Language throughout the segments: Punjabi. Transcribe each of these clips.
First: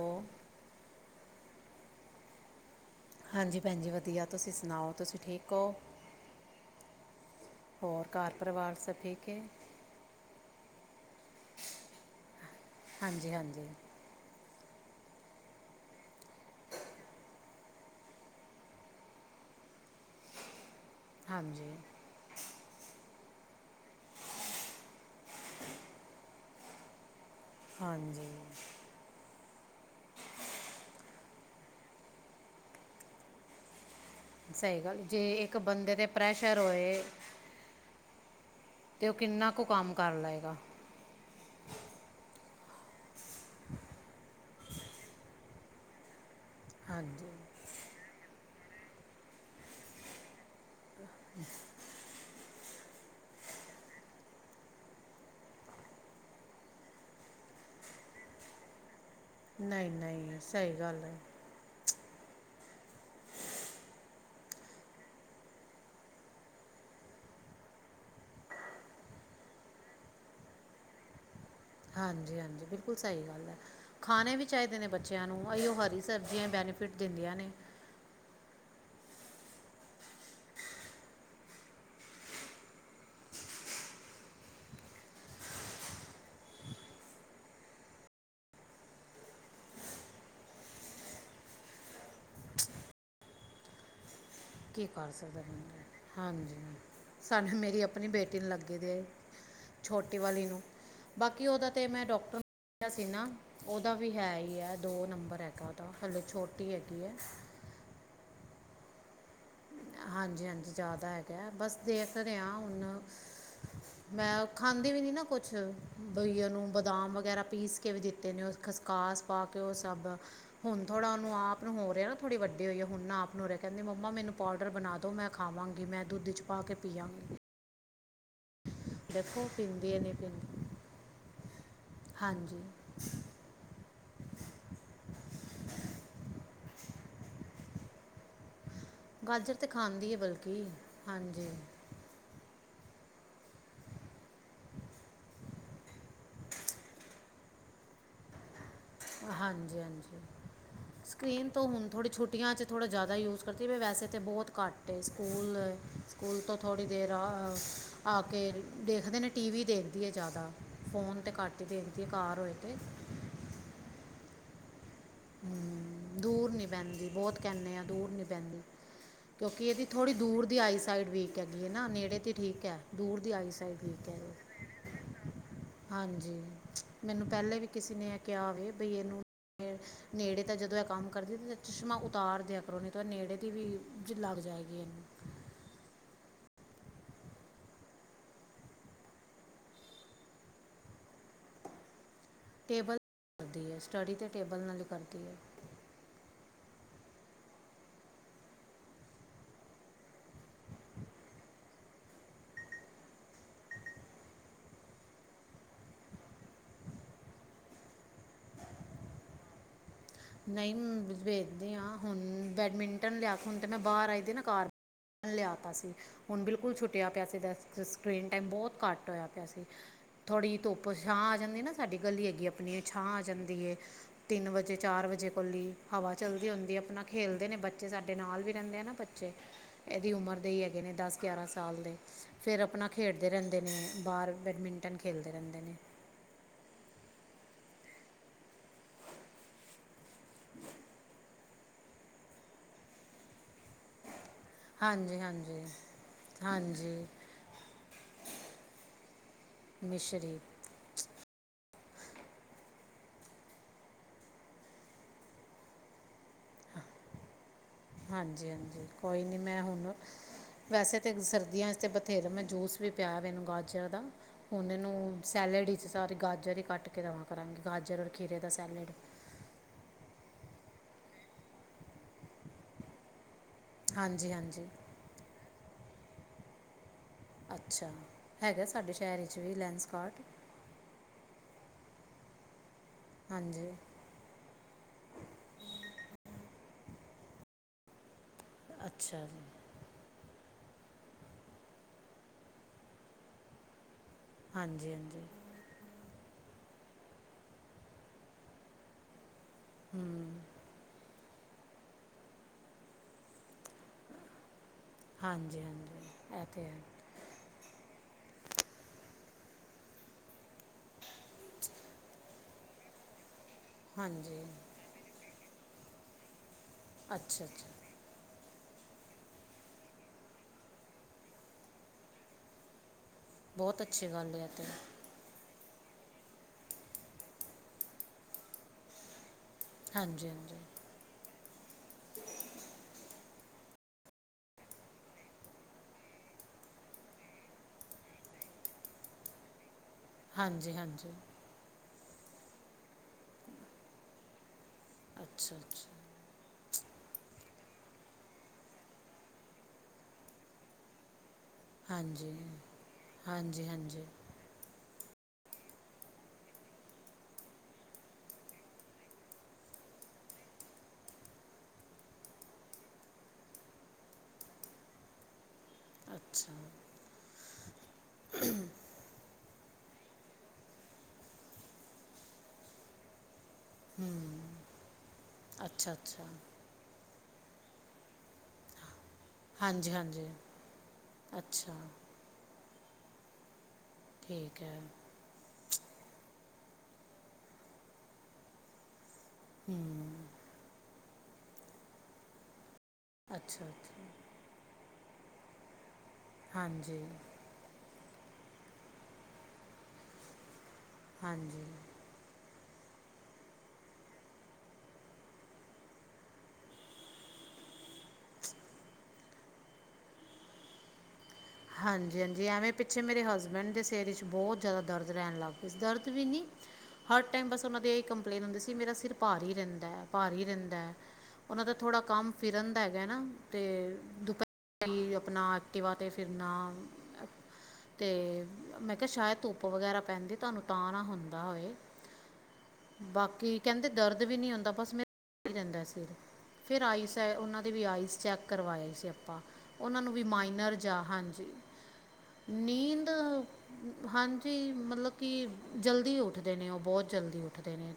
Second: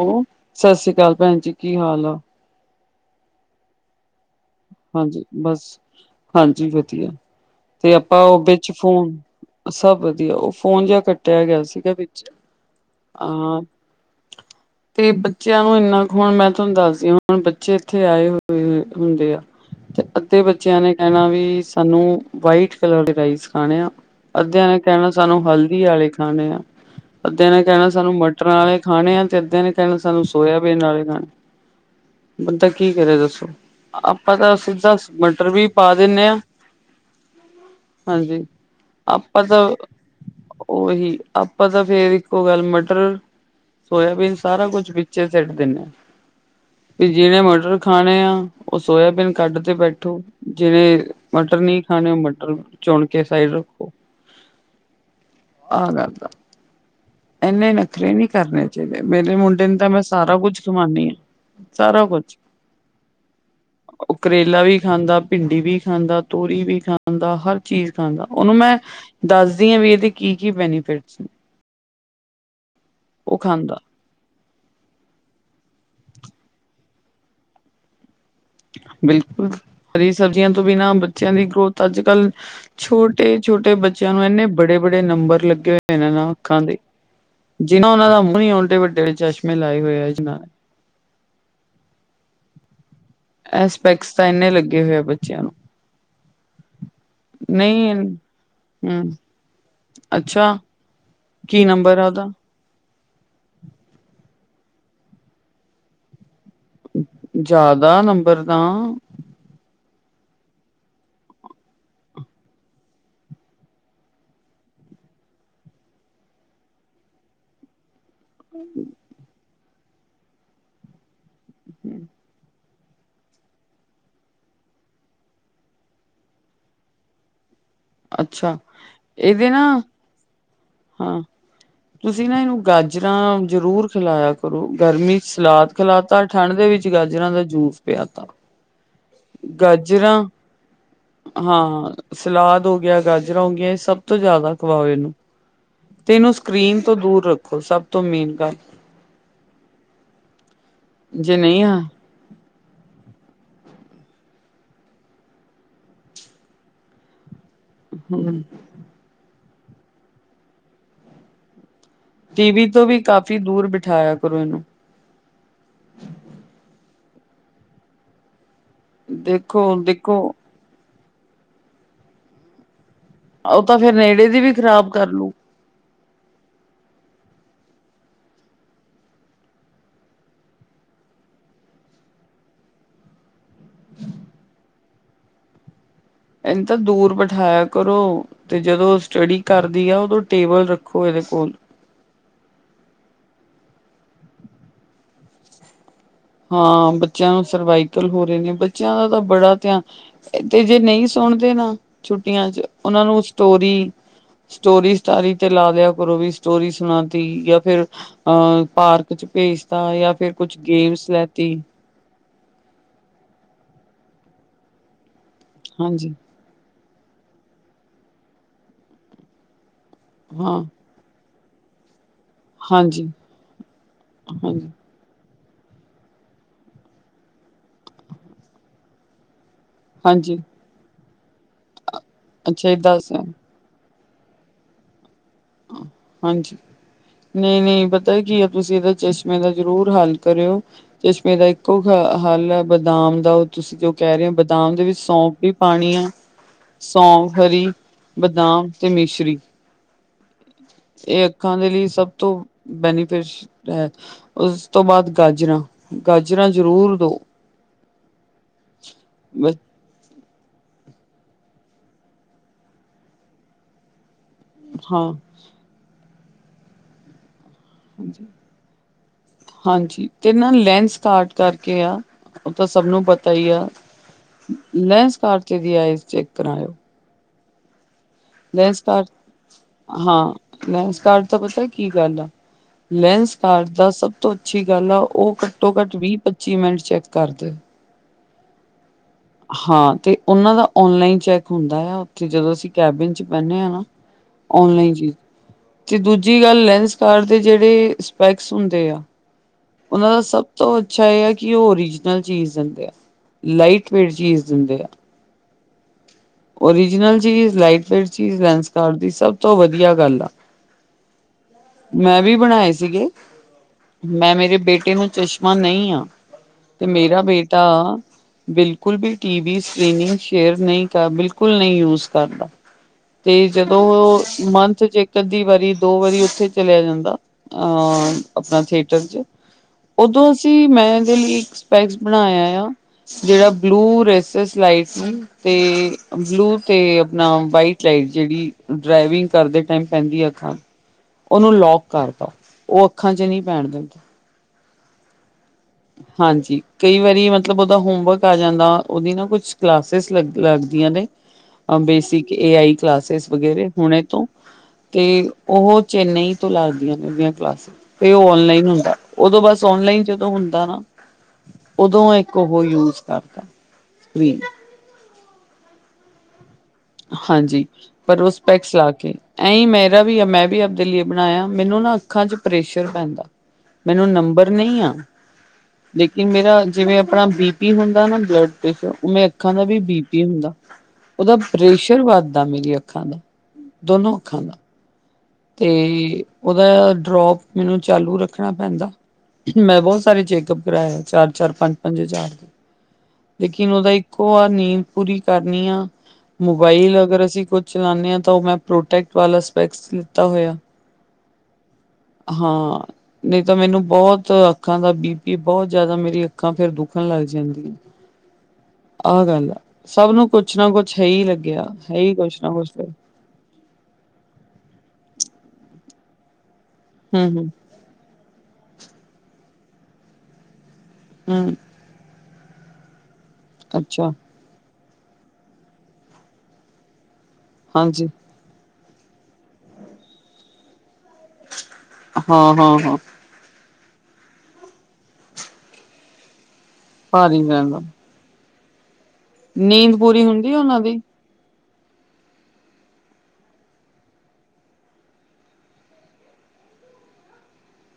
ਹੋ ਸਤਿ ਸ੍ਰੀ ਅਕਾਲ ਭੈਣ ਜੀ ਕੀ ਹਾਲ ਆ। ਹਾਂਜੀ ਭੈਣ ਜੀ ਵਧੀਆ ਤੁਸੀਂ ਸੁਣਾਓ ਤੁਸੀਂ ਹਾਂਜੀ ਠੀਕ ਬਸ ਹੋ? ਹਾਂਜੀ ਵਧੀਆ ਤੇ ਹੋਰ ਆਪਾਂ ਘਰ ਉਹ ਵਿੱਚ ਪਰਿਵਾਰ ਸਭ ਫੋਨ ਠੀਕ ਹੈ ਸਭ ਵਧੀਆ ਉਹ ਫੋਨ ਜਿਹਾ ਕੱਟਿਆ ਗਿਆ ਸੀਗਾ ਵਿੱਚ ਆ ਹਾਂਜੀ ਹਾਂ ਸਟ। ਹਾਂਜੀ ਤੇ ਬੱਚਿਆਂ ਨੂੰ ਇੰਨਾ ਕੁ ਹੁਣ ਮੈਂ ਤੁਹਾਨੂੰ ਦੱਸਦੀ ਹਾਂ ਹੁਣ ਬੱਚੇ ਇੱਥੇ ਆਏ ਹੋਏ ਹੁੰਦੇ ਆ। ਤੇ ਅੱਧੇ ਬੱਚਿਆਂ ਨੇ ਕਹਿ ਨਾ ਵੀ ਹਾਂਜੀ ਸਾਨੂੰ ਵਾਈਟ ਕਲਰ ਦੇ ਰਾਈਸ ਖਾਣੇ ਆ ਅੱਧਿਆਂ ਨੇ ਕਹਿਣਾ ਸਾਨੂੰ ਹਲਦੀ ਆਲੇ ਖਾਣੇ ਆ ਅੱਧੇ ਨੇ ਕਹਿਣਾ ਸਾਨੂੰ ਹਾਂਜੀ ਮਟਰਾ ਵਾਲੇ ਖਾਣੇ ਆ ਤੇ ਅੱਧੇ ਨੇ ਕਹਿਣਾ ਸਾਨੂੰ ਸੋਇਆਬੀਨ ਆਲੇ ਖਾਣੇ ਬੰਦਾ ਕੀ ਕਰੇ ਦੱਸੋ ਅ ਪਤਾ ਸਹੀ ਸਿੱਧਾਂ ਗੱਲ ਜੇ ਮਟਰ ਇੱਕ ਵੀ ਪਾ ਬੰਦੇ 'ਤੇ ਦਿੰਦੇ ਹਾਂ ਪ੍ਰੈਸ਼ਰ ਹੋਏ ਹਾਂਜੀ ਉਹ ਆਪਾਂ ਕਿੰਨਾ ਤਾਂ ਕੁ ਕੰਮ ਕਰ ਲਏਗਾ ਉਹੀ ਆਪਾਂ ਤਾਂ ਫੇਰ ਇੱਕੋ ਗੱਲ ਮਟਰ ਸੋਇਆਬੀਨ ਸਾਰਾ ਕੁਛ ਵਿੱਚੇ ਸਿਟ ਦਿੰਦੇ ਹਾ ਵੀ ਹਾਂਜੀ ਜਿਹਨੇ ਮਟਰ ਖਾਣੇ ਆ ਉਹ ਸੋਇਆਬੀਨ ਕੱਢ ਤੇ ਬੈਠੋ ਜਿਨੇ ਮਟਰ ਨਹੀਂ ਖਾਣੇ ਉਹ ਮਟਰ ਚੁਣ ਕੇ ਸਾਈਡ ਰੱਖੋ ਆ ਕਰਤਾ। ਇੰਨੇ ਨਖਰੇ ਨਹੀਂ ਕਰਨੇ ਚਾਹੀਦੇ ਮੇਰੇ ਮੁੰਡੇ ਨੂੰ ਤਾਂ ਨਹੀਂ ਮੈਂ ਸਾਰਾ ਨਹੀਂ ਕੁੱਝ ਸਹੀ ਗੱਲ ਖਵਾਉਂਣੀ ਆ ਹੈ ਸਾਰਾ ਕੁਛ। ਉਹ ਕਰੇਲਾ ਵੀ ਖਾਂਦਾ ਭਿੰਡੀ ਵੀ ਖਾਂਦਾ ਤੋਰੀ ਵੀ ਖਾਂਦਾ ਹਰ ਚੀਜ਼ ਖਾਂਦਾ ਉਹਨੂੰ ਮੈਂ ਅ ਦੱਸਦੀ ਹਾਂ ਵੀ ਇਹਦੇ ਕੀ ਕੀ ਬੈਨੀਫਿਟਸ। ਹਾਂਜੀ-ਹਾਂਜੀ ਬਿਲਕੁਲ ਸਹੀ ਉਹ ਗੱਲ ਹੈ ਖਾਂਦਾ ਅ। ਖਾਣੇ ਵੀ ਚਾਹੀਦੇ ਨੇ ਬੱਚਿਆਂ ਨੂੰ ਅ ਉਹ ਹਰੀ ਸਬਜ਼ੀਆਂ ਬੈਨੀਫਿਟ ਦਿੰਦੀਆਂ ਨੇ। ਬਿਲਕੁਲ ਹਰੀ ਸਬਜ਼ੀਆਂ ਤੋਂ ਬਿਨਾਂ ਬੱਚਿਆਂ ਦੀ ਗਰੋਥ ਅੱਜ ਕੱਲ ਸ ਛੋਟੇ-ਛੋਟੇ ਬੱਚਿਆਂ ਨੂੰ ਇੰਨੇ ਬੜੇ-ਬੜੇ ਨੰਬਰ ਲੱਗੇ ਹੋਏ ਹਾਂ ਅੱਖਾਂ ਦੇ ਜਿਨਾ ਉਹਨਾਂ ਦਾ ਮੂੰਹ ਨੀ ਐਡੇ ਵੱਡੇ ਚਸ਼ਮੇ ਲਾਏ ਹੋਏ ਆ ਜਿਨ੍ਹਾਂ ਨੇ। ਐਸਪੈਕਸ ਤਾਂ ਏਨਾ ਲੱਗ ਕੀ ਕਰ ਸਕਦਾ ਹਾਂਜੀ ਸਾਨੂੰ ਮੇਰੀ ਨਹੀਂ ਆਪਣੀ ਬੇਟੀ ਨੂੰ ਲੱਗੇ ਹੂੰ ਦੇ। ਛੋਟੇ ਵਾਲੀ ਅੱਛਾ ਨੂੰ ਬਾਕੀ ਕੀ ਉਹਦਾ ਤੇ ਨੰਬਰ ਮੈਂ ਆ ਉਹਦਾ ਡਾਕਟਰ ਨ ਸੀ ਨਾ ਉਹਦਾ ਵੀ ਹੈ ਹੀ ਹੈ ਦੋ ਨੰਬਰ ਹੈਗਾ ਉਹਦਾ ਹਲੇ ਛੋਟੀ ਹੈਗੀ ਹੈ। ਜ਼ਿਆਦਾ ਨੰਬਰ ਤਾਂ ਹਾਂਜੀ ਹਾਂਜੀ ਜ਼ਿਆਦਾ ਹੈਗਾ ਬਸ ਦੇਖ ਰਿਹਾਂ ਹੁਣ ਮੈਂ ਖਾਂਦੀ ਵੀ ਨੀ ਨਾ ਕੁਛ ਬਈ ਉ ਨੂੰ ਬਦਾਮ ਵਗੈਰਾ ਪੀਸ ਕੇ ਕੇ ਵੀ ਦਿੱਤੇ ਨੇ ਉਹ ਖਸਕਾਸ ਪਾ ਕੇ ਉਹ ਸਭ ਹੁਣ ਥੋੜਾ ਉਹਨੂੰ ਆਪ ਨੂੰ ਹੋ ਰਿਹਾ ਨਾ ਥੋੜੀ ਵੱਡੀ ਹੋਈ ਆ ਹੁਣ ਨਾ ਆਪ ਨੂੰ ਉਰੇ ਕਹਿੰਦੀ ਮੰਮਾ ਮੈਨੂੰ ਪਾਊਡਰ ਬਣਾ ਦੋ ਮੈਂ ਖਾਵਾਂਗੀ ਮੈਂ ਦੁੱਧ ਚ ਪਾ ਕੇ ਪੀਵਾਂਗੀ। ਅੱਛਾ ਦੇਖੋ ਇਹਦੇ ਨਾ ਪੀਂਦੀ ਹੈ ਨਹੀਂ ਪੀਂਦੀ ਹਾਂ ਤੁਸੀਂ ਨਾ ਇਹਨੂੰ ਹਾਂਜੀ ਗਾਜਰ ਗਾਜਰਾਂ ਜ਼ਰੂਰ ਖਿਲਾਇਆ ਕਰੋ ਗਰਮੀ ਚ ਸਲਾਦ ਖਿਲਾ ਤਾ ਠੰਡ ਦੇ ਵਿੱਚ ਗਾਜਰਾਂ ਦਾ ਜੂਸ ਪਿਆ ਤਾ ਗਾਜਰ ਤਾਂ ਖਾਂਦੀ ਹੈ, ਬਲਕਿ ਹਾਂਜੀ। ਹਾਂ ਸਲਾਦ ਹੋ ਗਿਆ, ਗਾਜਰਾਂ ਹੋ ਗਈਆਂ, ਇਹ ਸਭ ਤੋਂ ਜ਼ਿਆਦਾ ਖਵਾਓ ਇਹਨੂੰ। ਤੇ ਇਹਨੂੰ ਸਕਰੀਨ ਤੋਂ ਦੂਰ ਰੱਖੋ ਸਭ ਤੋਂ ਮੇਨ ਗੱਲ। ਹਾਂਜੀ ਹਾਂਜੀ ਜੇ ਸਕਰੀਨ ਨਹੀਂ ਤੋਂ ਆ ਹੁਣ ਥੋੜ੍ਹੀ ਛੁੱਟੀਆਂ ਚ ਥੋੜ੍ਹਾ ਜ਼ਿਆਦਾ ਯੂਜ਼ ਕਰਤੀ ਵੀ ਵੈਸੇ ਤਾਂ ਬਹੁਤ ਘੱਟ ਸਕੂਲ ਸਕੂਲ ਤੋਂ ਥੋੜ੍ਹੀ ਦੇਰ ਆ ਆ ਕੇ ਦੇਖਦੇ ਨੇ ਟੀ ਵੀ ਦੇਖਦੀ ਐ ਜ਼ਿਆਦਾ, ਫੋਨ ਤੇ ਘੱਟ ਹੀ ਦੇਖਦੀ ਹੈ। ਘਰ ਟੀ ਹੋਏ ਵੀ ਤਾਂ ਤੋਂ ਵੀ ਕਾਫ਼ੀ ਦੂਰ ਬਿਠਾਇਆ ਕਰੋ ਇਹਨੂੰ। ਹੂੰ ਦੂਰ ਨਹੀਂ ਬਹਿੰਦੀ ਬਹੁਤ ਕਹਿੰਦੇ ਹਾਂ ਦੂਰ ਨਹੀਂ ਬਹਿੰਦੀ। ਕਿਉਂਕਿ ਦੇਖੋ ਇਹਦੀ ਥੋੜ੍ਹੀ ਦੇਖੋ ਦੂਰ ਦੀ ਆਈ ਸਾਈਡ ਵੀਕ ਹੈਗੀ ਹੈ ਨਾ ਨੇੜੇ ਤੇ ਠੀਕ ਹੈ ਦੂਰ ਉਹਦੀ ਉਹ ਤਾਂ ਆਈਸਾਇਡ ਫੇਰ ਵੀਕ ਨੇੜੇ ਦੀ ਵੀ ਖ਼ਰਾਬ ਕਰ ਹੈ। ਲੂ ਹਾਂਜੀ ਮੈਨੂੰ ਪਹਿਲੇ ਵੀ ਕਿਸੇ ਨੇ ਇਹ ਕਿਹਾ ਹੋਵੇ ਬਈ ਇਹਨੂੰ ਨੇੜੇ ਤਾਂ ਜਦੋਂ ਇਹ ਕੰਮ ਕਰਦੀ ਤਾਂ ਚਸ਼ਮਾਂ ਉਤਾਰ ਦਿਆ ਕਰੋ ਉਹਨੇ ਤਾਂ ਨੇੜੇ ਦੀ ਵੀ ਲੱਗ ਜਾਏਗੀ ਇਹਨੂੰ। ਇਹਨੂੰ ਤਾਂ ਦੂਰ ਬਿਠਾਇਆ ਕਰੋ। ਤੇ ਜਦੋਂ ਸਟੱਡੀ ਕਰਦੀ ਐ, ਉਦੋਂ ਟੇਬਲ ਰੱਖੋ ਇਹਦੇ ਕੋਲ। ਟੇਬਲ ਕਰਦੀ ਹੈ, ਸਟੱਡੀ ਤੇ ਟੇਬਲ ਨਾਲ ਹੀ ਕਰਦੀ ਹੈ। ਹਾਂ, ਬੱਚਿਆਂ ਨੂੰ ਸਰਵਾਈਕਲ ਹੋ ਰਹੇ ਨੇ। ਬੱਚਿਆਂ ਦਾ ਤਾਂ ਬੜਾ ਧਿਆਨ ਤੇ ਜੇ ਨਹੀਂ ਸੁਣਦੇ ਨਾ ਛੁੱਟੀਆਂ ਚ ਉਹਨਾ ਨੂੰ ਸਟੋਰੀ ਸਟੋਰੀ ਸਟਾਰੀ ਤੇ ਲਾ ਦਿਆ ਕਰੋ ਵੀ ਸਟੋਰੀ ਸੁਣਾਤੀ ਜਾਂ ਫਿਰ ਅ ਪਾਰਕ ਚ ਭੇਜਤਾ ਜਾਂ ਫਿਰ ਕੁਛ ਗੇਮਸ ਲੈਤੀ ਵੇਖਦੀ ਹਾਂ ਹੁਣ ਬੈਡਮਿੰਟਨ ਲਿਆ ਹੁਣ ਤੇ ਮੈਂ ਬਾਹਰ ਆਈ ਦੀ ਨਾ ਕਾਰ ਲਿਆ। ਸੀ ਹਾਂਜੀ ਹੁਣ ਬਿਲਕੁਲ ਛੁੱਟਿਆ ਪਿਆ ਸੀ। ਸਕਰੀਨ ਟਾਈਮ ਬਹੁਤ ਘੱਟ ਹੋਇਆ ਪਿਆ ਸੀ। ਥੋੜ੍ਹੀ ਹੀ ਹਾਂ ਧੁੱਪ ਛਾਂ ਆ ਜਾਂਦੀ ਨਾ ਸਾਡੀ ਗਲੀ ਅੱਗੇ ਆਪਣੀ ਛਾਂ ਹਾਂਜੀ ਆ ਜਾਂਦੀ ਹੈ, ਤਿੰਨ ਹਾਂਜੀ ਵਜੇ ਚਾਰ ਵਜੇ ਕੋਲ ਈ ਹਵਾ ਚਲਦੀ ਹੁੰਦੀ ਏ ਆਪਣਾ ਖੇਲਦੇ ਨੇ ਬੱਚੇ ਸਾਡੇ ਨਾਲ ਵੀ ਰਹਿੰਦੇ ਆ ਨਾ ਬੱਚੇ। ਇਹਦੀ ਹਾਂਜੀ ਉਮਰ ਦੇ ਈ ਹੈਗੇ ਨੇ ਦਸ ਗਿਆਰਾਂ ਸਾਲ ਦੇ ਫਿਰ ਅੱਛਾ ਇਹ ਅਪਨਾ ਦੱਸ ਹੈ ਖੇਡਦੇ ਰਹਿੰਦੇ [unintelligible] ਬਾਹਰ ਬੈਡਮਿੰਟਨ ਖੇਲਦੇ ਰਹਿੰਦੇ ਨੇ। ਹਾਂਜੀ, ਨਹੀਂ ਨਹੀਂ ਪਤਾ ਕੀ ਐ ਤੁਸੀ ਇਹਦਾ ਚਸ਼ਮੇ ਦਾ ਜ਼ਰੂਰ ਹੱਲ ਕਰਿਓ। ਚਸ਼ਮੇ ਦਾ ਇੱਕੋ ਹੱਲ ਐ ਬਦਾਮ ਦਾ ਤੁਸੀਂ ਜੋ ਕਹਿ ਰਹੇ ਬਦਾਮ ਦੇ ਵਿੱਚ ਹਾਂਜੀ ਸੌਂਫ ਵੀ ਹਾਂਜੀ ਪਾਉਣੀ ਆ। ਹਾਂਜੀ ਸੌਂਫ ਹਰੀ, ਬਦਾਮ ਤੇ ਮਿਸ਼ਰੀ ਮਿਸ਼ਰੀ ਇਹ ਅੱਖਾਂ ਦੇ ਲਈ ਸਭ ਤੋਂ ਬੈਨੀਫਿਸ਼ਰੀ ਹੈ। ਉਸ ਤੋਂ ਬਾਅਦ ਗਾਜਰਾਂ। ਗਾਜਰਾਂ ਜ਼ਰੂਰ ਦੋ ਹਾਂਜੀ ਹਾਂਜੀ ਕੋਈ ਨਹੀਂ ਮੈਂ ਹੁਣ ਵੈਸੇ ਤਾਂ ਸਰਦੀਆਂ ਚ ਤੇ ਬਥੇਰਾ ਮੈਂ ਜੂਸ ਵੀ ਪਿਆਇਆ ਇਹਨੂੰ ਗਾਜਰ ਦਾ ਹੁਣ ਹਾਂ। ਇਹਨੂੰ ਸੈਲਡ ਵਿੱਚ ਸਾਰੀ ਗਾਜਰ ਹੀ ਕੱਟ ਕੇ ਦੇਵਾਂ ਕਰਾਂਗੀ ਗਾਜਰ ਔਰ ਖੀਰੇ ਦਾ ਸੈਲਡ। ਹਾਂਜੀ ਤੇ ਨਾ ਲੈਂਸ ਕਾਰਟ ਕਰਕੇ ਆ ਉਹ ਤਾਂ ਸਭ ਨੂੰ ਪਤਾ ਹੀ ਆ। ਹਾਂਜੀ ਹਾਂਜੀ ਲੈਂਸ ਕਾਰਟ ਤੇ ਵੀ ਆਇਜ਼ ਚੈੱਕ ਕਰਾ ਆਇਓ। ਅੱਛਾ ਹੈਗਾ ਐ ਸਾਡੇ ਸ਼ਹਿਰ ਵਿੱਚ ਵੀ ਲੈਂਸਕਾਰਟ। ਲੈਂਸਕਾਰਟ ਦਾ ਪਤਾ ਕੀ ਗੱਲ ਆ? ਲੈਂਸਕਾਰਟ ਹਾਂਜੀ ਦਾ ਸਭ ਸਭ ਤੋਂ ਅੱਛੀ ਗੱਲ ਆ। ਉਹ ਘੱਟੋ ਘੱਟ ਵੀਹ ਪੱਚੀ ਮਿੰਟ ਚੈੱਕ ਕਰਦੇ। ਅੱਛਾ ਜੀ। ਹਾਂ, ਤੇ ਉਹਨਾਂ ਦਾ ਔਨਲਾਈਨ ਚੈਕ ਹੁੰਦਾ ਆ ਉਥੇ ਜਦੋਂ ਅਸੀ ਕੈਬਿਨ ਚ ਬਹਿਨੇ ਆ ਨਾ। ਹਾਂਜੀ ਔਨਲਾਈਨ ਚੀਜ਼ ਹਾਂਜੀ ਤੇ ਦੂਜੀ ਗੱਲ ਲੈਂਸ ਕਾਰਟ ਤੇ ਜਿਹੜੇ ਸਪੈਕਸ ਹੁੰਦੇ ਆ, ਉਹਨਾਂ ਦਾ ਸਭ ਤੋਂ ਅੱਛਾ ਆ ਕਿ ਉਹ ਓਰੀਜਨਲ ਚੀਜ਼ ਦਿੰਦੇ ਐ, ਲਾਈਟ ਵੇਟ ਚੀਜ਼ ਦਿੰਦੇ ਐ। ਹਾਂਜੀ, ਹਾਂਜੀ। ਇਹ ਤਾਂ ਹੈ ਓਰੀਜਨਲ ਚੀਜ਼, ਲਾਈਟ ਵੇਟ ਚੀਜ਼ ਲੈਂਸ ਕਾਰਟ ਦੀ ਸਭ ਤੋ ਵਧੀਆ ਗੱਲ ਆ। [inaudible] ਮੈਂ ਵੀ ਬਣਾਏ ਸੀਗੇ, ਮੈਂ ਹਾਂਜੀ ਮੇਰੇ ਬੇਟੇ ਨੂੰ ਚਸ਼ਮਾ ਨਈ ਆ। ਤੇ ਮੇਰਾ ਅੱਛਾ ਬੇਟਾ ਅੱਛਾ ਬਿਲਕੁਲ ਵੀ ਟੀਵੀ ਸਕ੍ਰਿਨੀਂਗ ਸ਼ੇਅਰ ਨਈ, ਬਿਲਕੁਲ ਨਈ ਯੂਜ ਕਰਦਾ। ਤੇ ਜਦੋ ਬਹੁਤ ਅੱਛੀ ਓ ਗੱਲ ਹੈ ਇਹ ਤਾਂ ਮੰਥ ਚ ਇ ਇੱਕ ਅੱਧੀ ਵਾਰੀ, ਦੋ ਵਾਰੀ ਉਥੇ ਚਲਿਆ ਜਾਂਦਾ ਅ ਅਪਨਾ ਥੀਏਟਰ ਚ। ਹਾਂਜੀ ਓਦੋ ਹਾਂਜੀ ਅਸੀ ਮੈਂ ਇਹਦੇ ਲਈ ਇੱਕ ਸਪੈਕਸ ਬਨਾਇਆ ਆ। ਜਿਹੜਾ ਬਲੂ ਰੇਸਸ ਲਾਈਟ ਨੇ ਤੇ ਬਲੂ ਤੇ ਅਪਨਾ ਵਾਈਟ ਚਾਹੇ ਜਿਹੜੀ, ਡਰਾਵਿੰਗ ਕਰਦੇ ਟਾਈਮ ਪੈਂਦੀ ਅੱਖਾ ਹਾਂਜੀ ਹਾਂਜੀ ਉਹਨੂੰ ਲੌਕ ਕਰ ਦੋ, ਉਹ ਅੱਖਾਂ ਚ ਨੀ ਪੈਣ ਦਿੰਦੀ। ਅੱਛਾ-ਅੱਛਾ। ਹਾਂਜੀ, ਕਈ ਵਾਰੀ ਮਤਲਬ ਉਹਦਾ ਹੋਮਵਰਕ ਆ ਜਾਂਦਾ, ਉਹਦੀ ਨਾ ਕੁੱਛ ਕਲਾਸਿਸ ਲੱਗ ਲੱਗਦੀਆ ਨੇ। ਬੇਸਿਕ ਹਾਂਜੀ ਏ ਆਈ ਕਲਾਸਿਸ ਵਗੈਰੇ ਹਾਂਜੀ ਹੁਣੇ ਹਾਂਜੀ ਤੋ। ਤੇ ਓਹੋ ਚੇਨਈ ਤੋ ਲੱਗਦੀਆਂ ਨੇ ਇਹਦੀਆਂ ਕਲਾਸਿਸ। ਤੇ ਉਹ ਔਨਲਾਈਨ ਹੁੰਦਾ ਉਦੋ ਬੱਸ ਔਨਲਾਈਨ ਜਦੋ ਹੁੰ ਹੁੰਦਾ ਨਾ, ਓਦੋ ਇੱਕ ਉਹੋ ਯੂਜ ਕਰਦਾ [unintelligible] ਅੱਛਾ। ਹਾਂਜੀ, ਪਰ ਉਹ ਸਪੈਕਸ ਲਾ ਕੇ। ਆਈਂ ਮੇਰਾ ਵੀ ਆ ਮੈਂ ਵੀ ਆਪਦੇ ਲਿਏ ਬਣਾਇਆ ਮੈਨੂੰ ਨਾ ਅੱਖਾਂ ਚ ਪ੍ਰੈਸ਼ਰ ਪੈਂਦਾ। ਮੈਨੂੰ ਨੰਬਰ ਨਈ ਆਂ। ਅੱਛਾ ਅੱਛਾ ਲੇਕਿਨ ਮੇਰਾ ਜਿਵੇਂ ਅਪਣਾ ਬੀ ਪੀ ਹੁੰਦਾ ਨਾ ਬਲੱਡ ਪ੍ਰੈਸ਼ਰ ਉਵੇਂ ਅੱਖਾਂ ਦਾ ਬੀ ਹਾਂਜੀ ਬੀ ਪੀ ਹਾਂਜੀ ਹੁੰਦਾ ਉਹ ਅੱਛਾ ਵੱਧਦਾ ਮੇਰੀ ਅੱਖਾਂ ਦਾ, ਦੋਨੋ ਅੱਖਾਂ ਦਾ। ਠੀਕ ਹੈ ਤੇ ਉਹਦਾ ਡਰੋਪ ਮੈਨੂੰ ਚਾਲੂ ਰੱਖਣਾ ਪੈਂਦਾ। ਮੈਂ ਬਹੁਤ ਸਾਰੇ ਚੈਕਅਪ ਕਰਵਾਾਏ ਚਾਰ-ਚਾਰ ਪੰਜ-ਪੰਜ ਹਜ਼ਾਰ ਦੇ। ਅੱਛਾ ਲੇਕਿਨ ਉਹਦਾ ਅੱਛਾ ਇੱਕੋ ਵਾਰ ਨੀਂਦ ਪੂਰੀ ਕਰਨੀ ਆ ਹਾਂਜੀ ਮੋਬਾਈਲ ਅਗਰ ਅਸੀਂ ਕੁਛ ਚਲਾਨੇ ਆ ਤਾਂ ਉਹ ਮੈਂ ਪ੍ਰੋਟੈਕਟ ਵਾਲਾ ਸਪੈਕਸ ਲਿੱਤਾ ਹੋਇਆ। ਹਾਂਜੀ ਹਾਂ ਨਹੀਂ ਤਾਂ ਮੈਨੂੰ ਬਹੁਤ ਅੱਖਾਂ ਦਾ ਬੀ ਪੀ ਬਹੁਤ ਜਿਆਦਾ ਮੇਰੀ ਅੱਖਾਂ ਫੇਰ ਦੁਖਣ ਲੱਗ ਜਾਂਦੀ। ਹੂੰ [unintelligible] ਆਹ ਗੱਲ ਆ। ਸਭ ਨੂੰ ਕੁੱਛ ਨਾ ਕੁਛ ਹੈ ਹੀ ਲੱਗੀ ਹਾਂਜੀ-ਹਾਂਜੀ ਐਵੇਂ ਪਿੱਛੇ ਮੇਰੇ ਹਸਬੈਂਡ ਦੇ ਸਿਰ ਵਿੱਚ ਬਬਹੁਤ ਜ਼ਿਆਦਾ ਦਰਦ ਰਹਿਣ ਲੱਗ ਪਈ ਸੀ, ਦਰਦ ਵੀ ਨੀ, ਹਰ ਟੈਮ ਹੂੰ ਬੱਸ ਉਹਨਾਂ ਦੇ ਕੰਪ ਕੰਪਲੇਨ ਹੁੰਦੀ ਸੀ ਮੇਰਾ ਸਿਰ ਭਾਰੀ ਰਹਿੰਦਾ, ਭਾਰੀ ਰਹਿੰਦਾ ਹੂੰ ਉਹਨਾ ਦਾ ਥੋੜਾ ਕੰਮ ਫਿਰਨ ਦਾ ਹੈਗੈ ਨਾ ਤੇ ਅੱਛਾ ਦੁਪੈ [inaudible] ਅਪਨਾ ਐਕਟੀਵਾ ਤੇ ਫਿਰਨਾ, ਹਾਂਜੀ ਤੇ ਮੈਂ ਕਿਆ ਸ਼ਾਇਦ ਧੁੱਪ ਵਗੈਰਾ ਪੈਂਦੀ, ਤੁਹਾਨੂੰ ਤਾਂ ਨਾ ਹੁੰਦਾ ਹੋਏ, ਹਾਂ ਹਾਂ ਹਾਂ ਬਾਕੀ ਕਹਿੰਦੇ ਦਰਦ ਵੀ ਨੀ ਹੁੰਦਾ ਬਸ ਮੇਰਾ [inaudible] ਰਹਿੰਦਾ ਸਿਰ, ਫੇਰ ਆਈਸ [unintelligible] ਭਾਰੀ ਉਹਨਾ ਦੀ ਰਹਿੰਦਾ ਵੀ ਆਈਸ ਚੈੱਕ ਕਰਵਾਏ ਸੀ ਆਪਾ ਨੀਂਦ ਓਨਾਂ ਨੂੰ ਵੀ ਪੂਰੀ ਹੁੰਦੀ ਮਾਈਨਰ ਉਹਨਾਂ ਦੀ ਜਾ ਹਾਂਜੀ। ਨੀੰਦ ਹਾਂਜੀ ਮਤਲਬ ਕਿ ਜਲਦੀ ਉੱਠਦੇ ਨੇ ਉਹ ਬਹੁਤ ਜਲਦੀ ਉੱਠਦੇ ਨੇ।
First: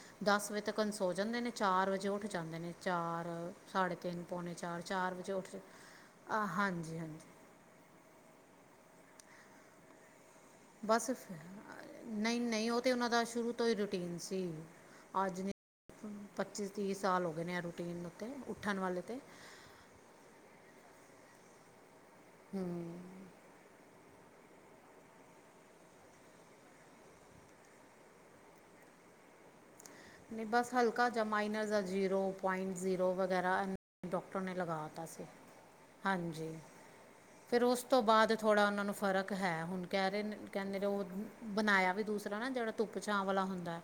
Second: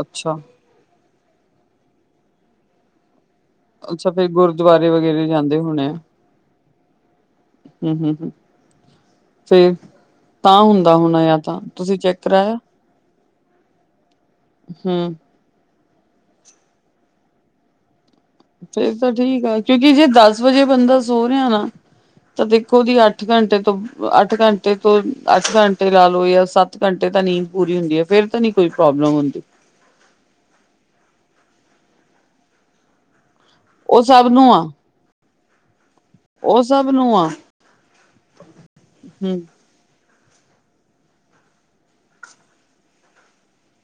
ਅੱਛਾ ਦੱਸ ਵਜੇ ਤੱਕਨ ਸੋ ਜਾਂਦੇ ਨੇ ਚਾਰ ਵਜੇ ਉੱਠ ਜਾਂਦੇ ਨੇ ਚਾਰ ਸਾਢੇ ਅੱਛਾ ਤਿੰਨ ਫਿਰ ਪੌਣੇ ਚਾਰ ਗੁਰਦੁਆਰੇ ਚਾਰ ਵਗੈਰਾ ਵਜੇ ਉੱਠ ਜਾਂਦੇ ਹੋਣੇ ਆ ਆਹ ਹਾਂਜੀ-ਹਾਂਜੀ। ਹੂੰ ਹੂੰ ਹੂੰ, ਫੇਰ ਤਾਂ ਹੁੰਦਾ ਬਸ ਹੋਣਾ ਆ ਤਾਂ ਤੁਸੀਂ ਫਿਰ- ਚੈੱਕ ਨਹੀਂ ਕਰਾਇਆ? ਨਹੀਂ ਉਹ ਤੇ ਉਹਨਾਂ ਦਾ ਸ਼ੁਰੂ ਤੋਂ ਹੀ ਰੂਟੀਨ ਸੀ। ਹੂੰ ਅੱਜ ਨਹੀਂ ਪੱਚੀ ਤੀਹ ਸਾਲ ਹੋ ਗਏ ਨੇ ਆ ਰੂਟੀਨ ਉੱਤੇ ਉੱਠਣ ਫੇਰ ਵਾਲੇ ਤਾਂ ਤੇ ਠੀਕ ਆ ਕਿਉਂਕਿ ਜੇ ਦਸ ਵਜੇ ਬੰਦਾ ਸੋ ਰਿਹਾ ਨਾ, ਤਾਂ ਦੇਖੋ ਉਹਦੀ ਅੱਠ ਅੱਠ ਘੰਟੇ ਤੋਂ ਅੱਠ ਘੰਟੇ ਤੋਂ ਅੱਠ ਘੰਟੇ ਲਾ ਲਓ ਜਾਂ ਸੱਤ ਘੰਟੇ ਤਾਂ ਨੀਂਦ ਪੂਰੀ ਹੁੰਦੀ ਹੈ ਫੇਰ ਤਾਂ ਨੀ ਕੋਈ ਪ੍ਰੋਬਲਮ ਹੁੰਦੀ ਨਹੀ ਬਸ ਹਲਕਾ ਜਿਹਾ ਮਾਈਨਰ ਦਾ ਜ਼ੀਰੋ ਪੁਆਇੰਟ ਜ਼ੀਰੋ ਵਗੈਰਾ ਉਹ ਸਭ ਡਾਕਟਰ ਨੂੰ ਨੇ ਆ ਲਗਾ ਤਾ ਸੀ ਹਾਂਜੀ। ਉਹ ਸਭ ਨੂੰ ਆ ਫਿਰ ਉਸ ਤੋਂ ਬਾਦ ਥੋੜ੍ਹਾ ਉਹਨਾਂ ਨੂੰ ਫ਼ਰਕ ਹਮ ਹੈ ਹੁਣ। ਕਹਿ ਰਹੇ ਨੇ ਕਹਿੰਦੇ ਨੇ ਉਹ ਬਣਾਇਆ ਵੀ ਦੂਸਰਾ ਨਾ ਜਿਹੜਾ ਧੁੱਪ ਛਾਂ ਵਾਲਾ ਹੁੰਦਾ।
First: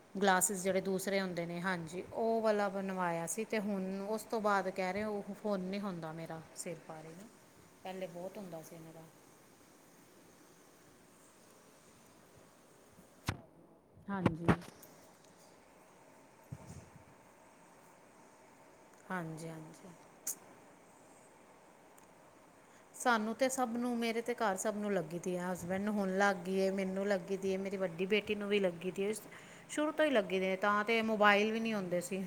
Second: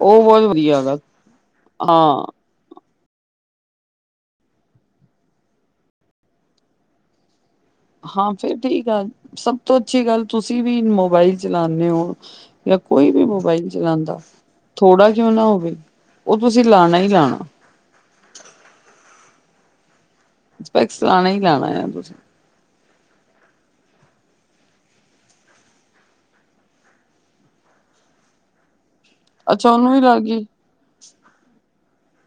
ਉਹ ਬਹੁਤ ਗਲਾਸਿਸ ਜਿਹੜੇ ਵਧੀਆ ਗਾ ਦੂਸਰੇ ਹੁੰਦੇ ਨੇ ਹਾਂਜੀ ਹਾਂ ਉਹ ਵਾਲਾ ਬਣਵਾਇਆ ਸੀ ਤੇ ਹੁਣ ਉਸ ਤੋ ਬਾਦ ਕਹਿ ਰਹੇ ਉਹ ਹੁਣ ਨੀ ਹੁੰਦਾ ਮੇਰਾ ਸਿਰ ਪੀੜ। ਹਾਂ ਫੇਰ ਠੀਕ ਆ। ਸਭ ਤੋਂ ਅੱਛੀ ਗੱਲ ਤੁਸੀਂ ਵੀ ਮੋਬਾਈਲ ਚਲਾਉਦੇ ਹੋ ਜਾਂ ਕੋਈ ਵੀ ਮੋਬਾਈਲ ਚਲਾਉਦਾ ਹਾਂਜੀ ਥੋੜਾ ਕਿਉ ਨਾ ਹੋਵੇ ਉਹ ਤੁਸੀ ਲਾਉਣਾ ਹੀ ਲਾਉਣਾ। ਹਾਂਜੀ-ਹਾਂਜੀ ਸਪੈਕਸ ਲਾਣਾ ਹੀ ਲਾਣਾ ਆ ਤੁਸੀ। ਸਾਨੂੰ ਤੇ ਸਭ ਨੂੰ ਮੇਰੇ ਤੇ ਘਰ ਸਭ ਨੂੰ ਲੱਗੀ ਦੀ ਹਸਬੈਂਡ ਹੁਣ ਲੱਗ ਗਈ ਏ ਮੈਨੂੰ ਲੱਗੀ ਦੀ ਏ ਮੇਰੀ ਵੱਡੀ ਬੇਟੀ ਨੂੰ ਵੀ ਲੱਗੀ ਤ ਅੱਛਾ ਸ਼ੁਰੂ ਉਹਨੂੰ ਵੀ ਤੋਂ ਹੀ ਲੱਗ ਲੱਗੀ ਗਈ ਦੇ ਤਾਂ ਤੇ ਮੋਬਾਇਲ ਵੀ ਨੀ ਹੁੰਦੇ ਸੀ।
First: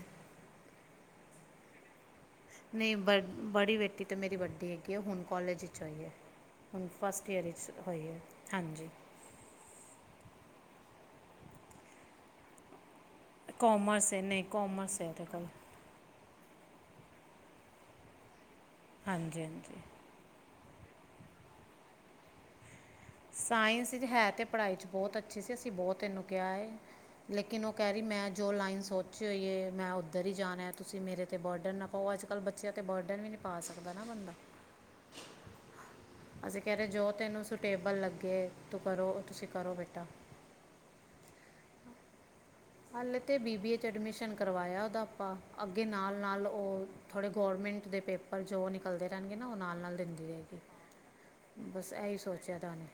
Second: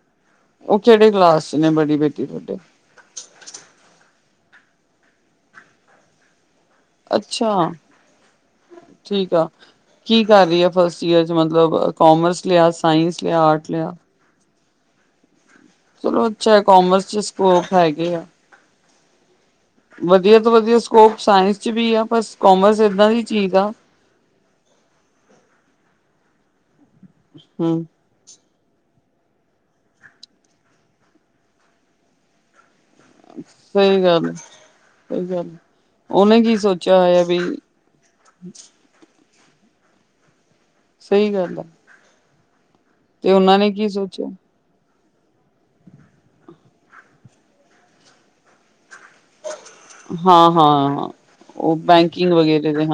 ਉਹ ਕਿਹੜੇ ਕਲਾਸ ਚ ਨੇ ਬੜੀ ਬੇਟੀ ਤੁਹਾਡੇ। ਨਹੀਂ ਬ ਬੜੀ ਬੇਟੀ ਤਾਂ ਮੇਰੀ ਵੱਡੀ ਹੈਗੀ ਹੈ ਹੁਣ ਕੋਲਜ ਇਚ ਹੋਈ ਏ। ਹੁਣ ਫਸਟ ਈਅਰ ਅੱਛਾ ਚ ਹੋਈ ਹੈ ਹਾਂਜੀ। ਠੀਕ ਆ ਕੀ ਕਰ ਰਹੀ ਆ ਫਸਟ ਈਅਰ ਚ ਮਤਲਬ ਕਾਮਰਸ ਲਿਆ ਸਾਇੰਸ ਲਿਆ, ਆਰਟ ਲਿਆ। ਕਾਮਰਸ ਹੈ ਨਹੀ ਕਾਮਰਸ ਹੈ ਇਹਦੇ ਕੋਲ। ਚਲੋ ਅੱਛਾ ਕੋਮਰਸ ਚ ਸਕੋਪ ਹੈਗੇ ਆ। ਹਾਂਜੀ-ਹਾਂਜੀ ਵਧੀਆ ਤੋਂ ਵਧੀਆ ਸਕੋਪ ਸਾਇੰਸ ਚ ਵੀ ਆ ਬਸ ਕੋਮਰਸ ਇਦਾਂ ਦੀ ਚੀਜ਼ ਆ ਸਾਇੰਸ ਹੈ ਤੇ ਪੜ੍ਹਾਈ ਚ ਬਹੁਤ ਅੱਛੀ ਸੀ ਅਸੀਂ ਬਹੁਤ ਇਨੂੰ ਕਿਹਾ ਹੈ ਲੇਕਿਨ ਉਹ ਹੂੰ। ਕਹਿ ਰਹੀ ਮੈਂ ਜੋ ਲਾਈਨ ਸੋਚੀ ਹੋਈ ਹੈ ਮੈਂ ਉੱਧਰ ਹੀ ਜਾਣਾ ਤੁਸੀਂ ਮੇਰੇ ਤੇ ਬਰਡਰ ਨਾ ਪਓ ਅੱਜ ਕੱਲ੍ਹ ਬੱਚਿਆ ਤੇ ਬੋ ਡਨ ਵੀ ਨੀ ਪਾ ਸਕਦਾ ਨਾ ਬੰਦਾ। ਸਈ ਗੱਲ। ਉਹਨੇ ਕੀ ਅਸੀ ਕਹਿ ਰਹੇ ਸੋਚਿਆ ਜੋ ਹੋਇਆ ਵੀ ਤੈਨੂੰ ਸੁਟੇਬਲ ਲੱਗੇ ਤੂੰ ਕਰੋ ਤੁਸੀਂ ਕਰੋ ਬੇਟਾ। ਸਹੀ ਗੱਲ ਆ। ਹਾਲੇ ਤੇ ਬੀ ਉਹਨਾਂ ਨੇ ਬੀ ਏ ਚ ਕੀ ਸੋਚਿਆ। ਐਡਮਿਸ਼ਨ ਕਰਵਾਇਆ ਓਦਾ ਆਪਾ। ਅੱਗੇ ਨਾਲ-ਨਾਲ ਓ ਥੋੜ੍ਹੇ ਗੌਰਮੈਂਟ ਦੇ ਪੇਪਰ ਜੋ ਨਿਕਲਦੇ ਰਹਿਣਗੇ ਨਾ ਔ ਨਾਲ-ਨਾਲ ਦੇੰਦੀ ਹਾਂ ਰੇਗੀ ਹਾਂ ਉਹ ਬਸ ਐ ਈ ਸੋਚੇਆ ਦਾ ਓਨੇ।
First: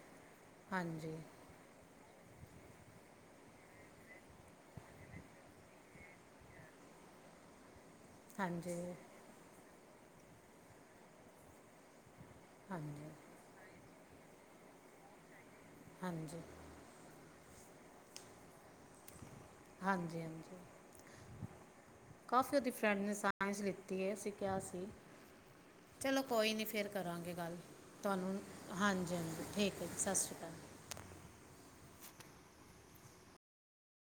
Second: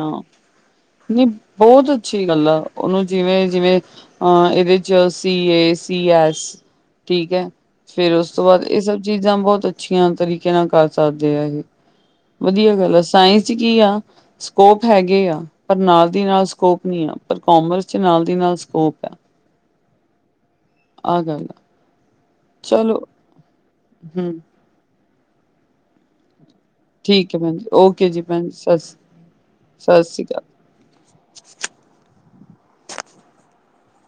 ਨੀ ਬੋਤ ਅੱਛੀ ਗੱਲ ਆ ਓਨੂੰ ਜਿਵੇਂ-ਜਿਵੇਂ ਅਹ ਇਹਦੇ ਚ ਸੀਏ, ਸੀ ਐਸ ਠੀਕ ਹੈ ਫੇਰ ਉਸ ਤੋਂ ਬਾਅਦ ਹਾਂਜੀ ਇਹ ਸਭ ਚੀ ਜਾ ਬਹੁਤ ਅੱਛੀਆਂ ਤਰੀਕੇ ਨਾਲ ਕਰ ਸਕਦੇ ਆ ਇਹ ਵਧੀਆ ਗੱਲ ਆ ਹਾਂਜੀ ਸਾਇੰਸ ਚ ਕੀ ਆ ਸਕੋਪ ਹੈਗੇ ਆ ਪਰ ਨਾਲ ਦੀ ਹਾਂਜੀ ਨਾਲ ਸਕੋਪ ਨੀ ਹੈ ਪਰ ਕੋਮਰਸ ਚ ਨਾਲ ਦੀ ਨਾਲ ਸਕੋਪ ਆ। ਹਾਂਜੀ-ਹਾਂਜੀ ਆਹ ਗੱਲ ਆ ਕਾਫੀ ਉਹਦੀ ਚਲੋ ਫਰੈਂਡ ਨੇ ਸਾਇੰਸ ਲਿੱਤੀ ਹੈ ਅਸੀ ਹਮ ਕਿਹਾ ਸੀ। ਚਲੋ ਕੋਈ ਨਹੀਂ ਫਿਰ ਕਰਾਂਗੇ ਠੀਕ ਹੈ ਗੱਲ ਭੈਣ ਜੀ ਓਕੇ ਜੀ ਤੁਹਾਨੂੰ ਭੈਣ ਜੀ ਸਤਿ ਹਾਂਜੀ-ਹਾਂਜੀ ਠੀਕ ਹੈ ਜੀ ਸਤਿ ਸ਼੍ਰੀ ਸਸ ਸ੍ਰੀ ਕਾਲ। [unintelligible]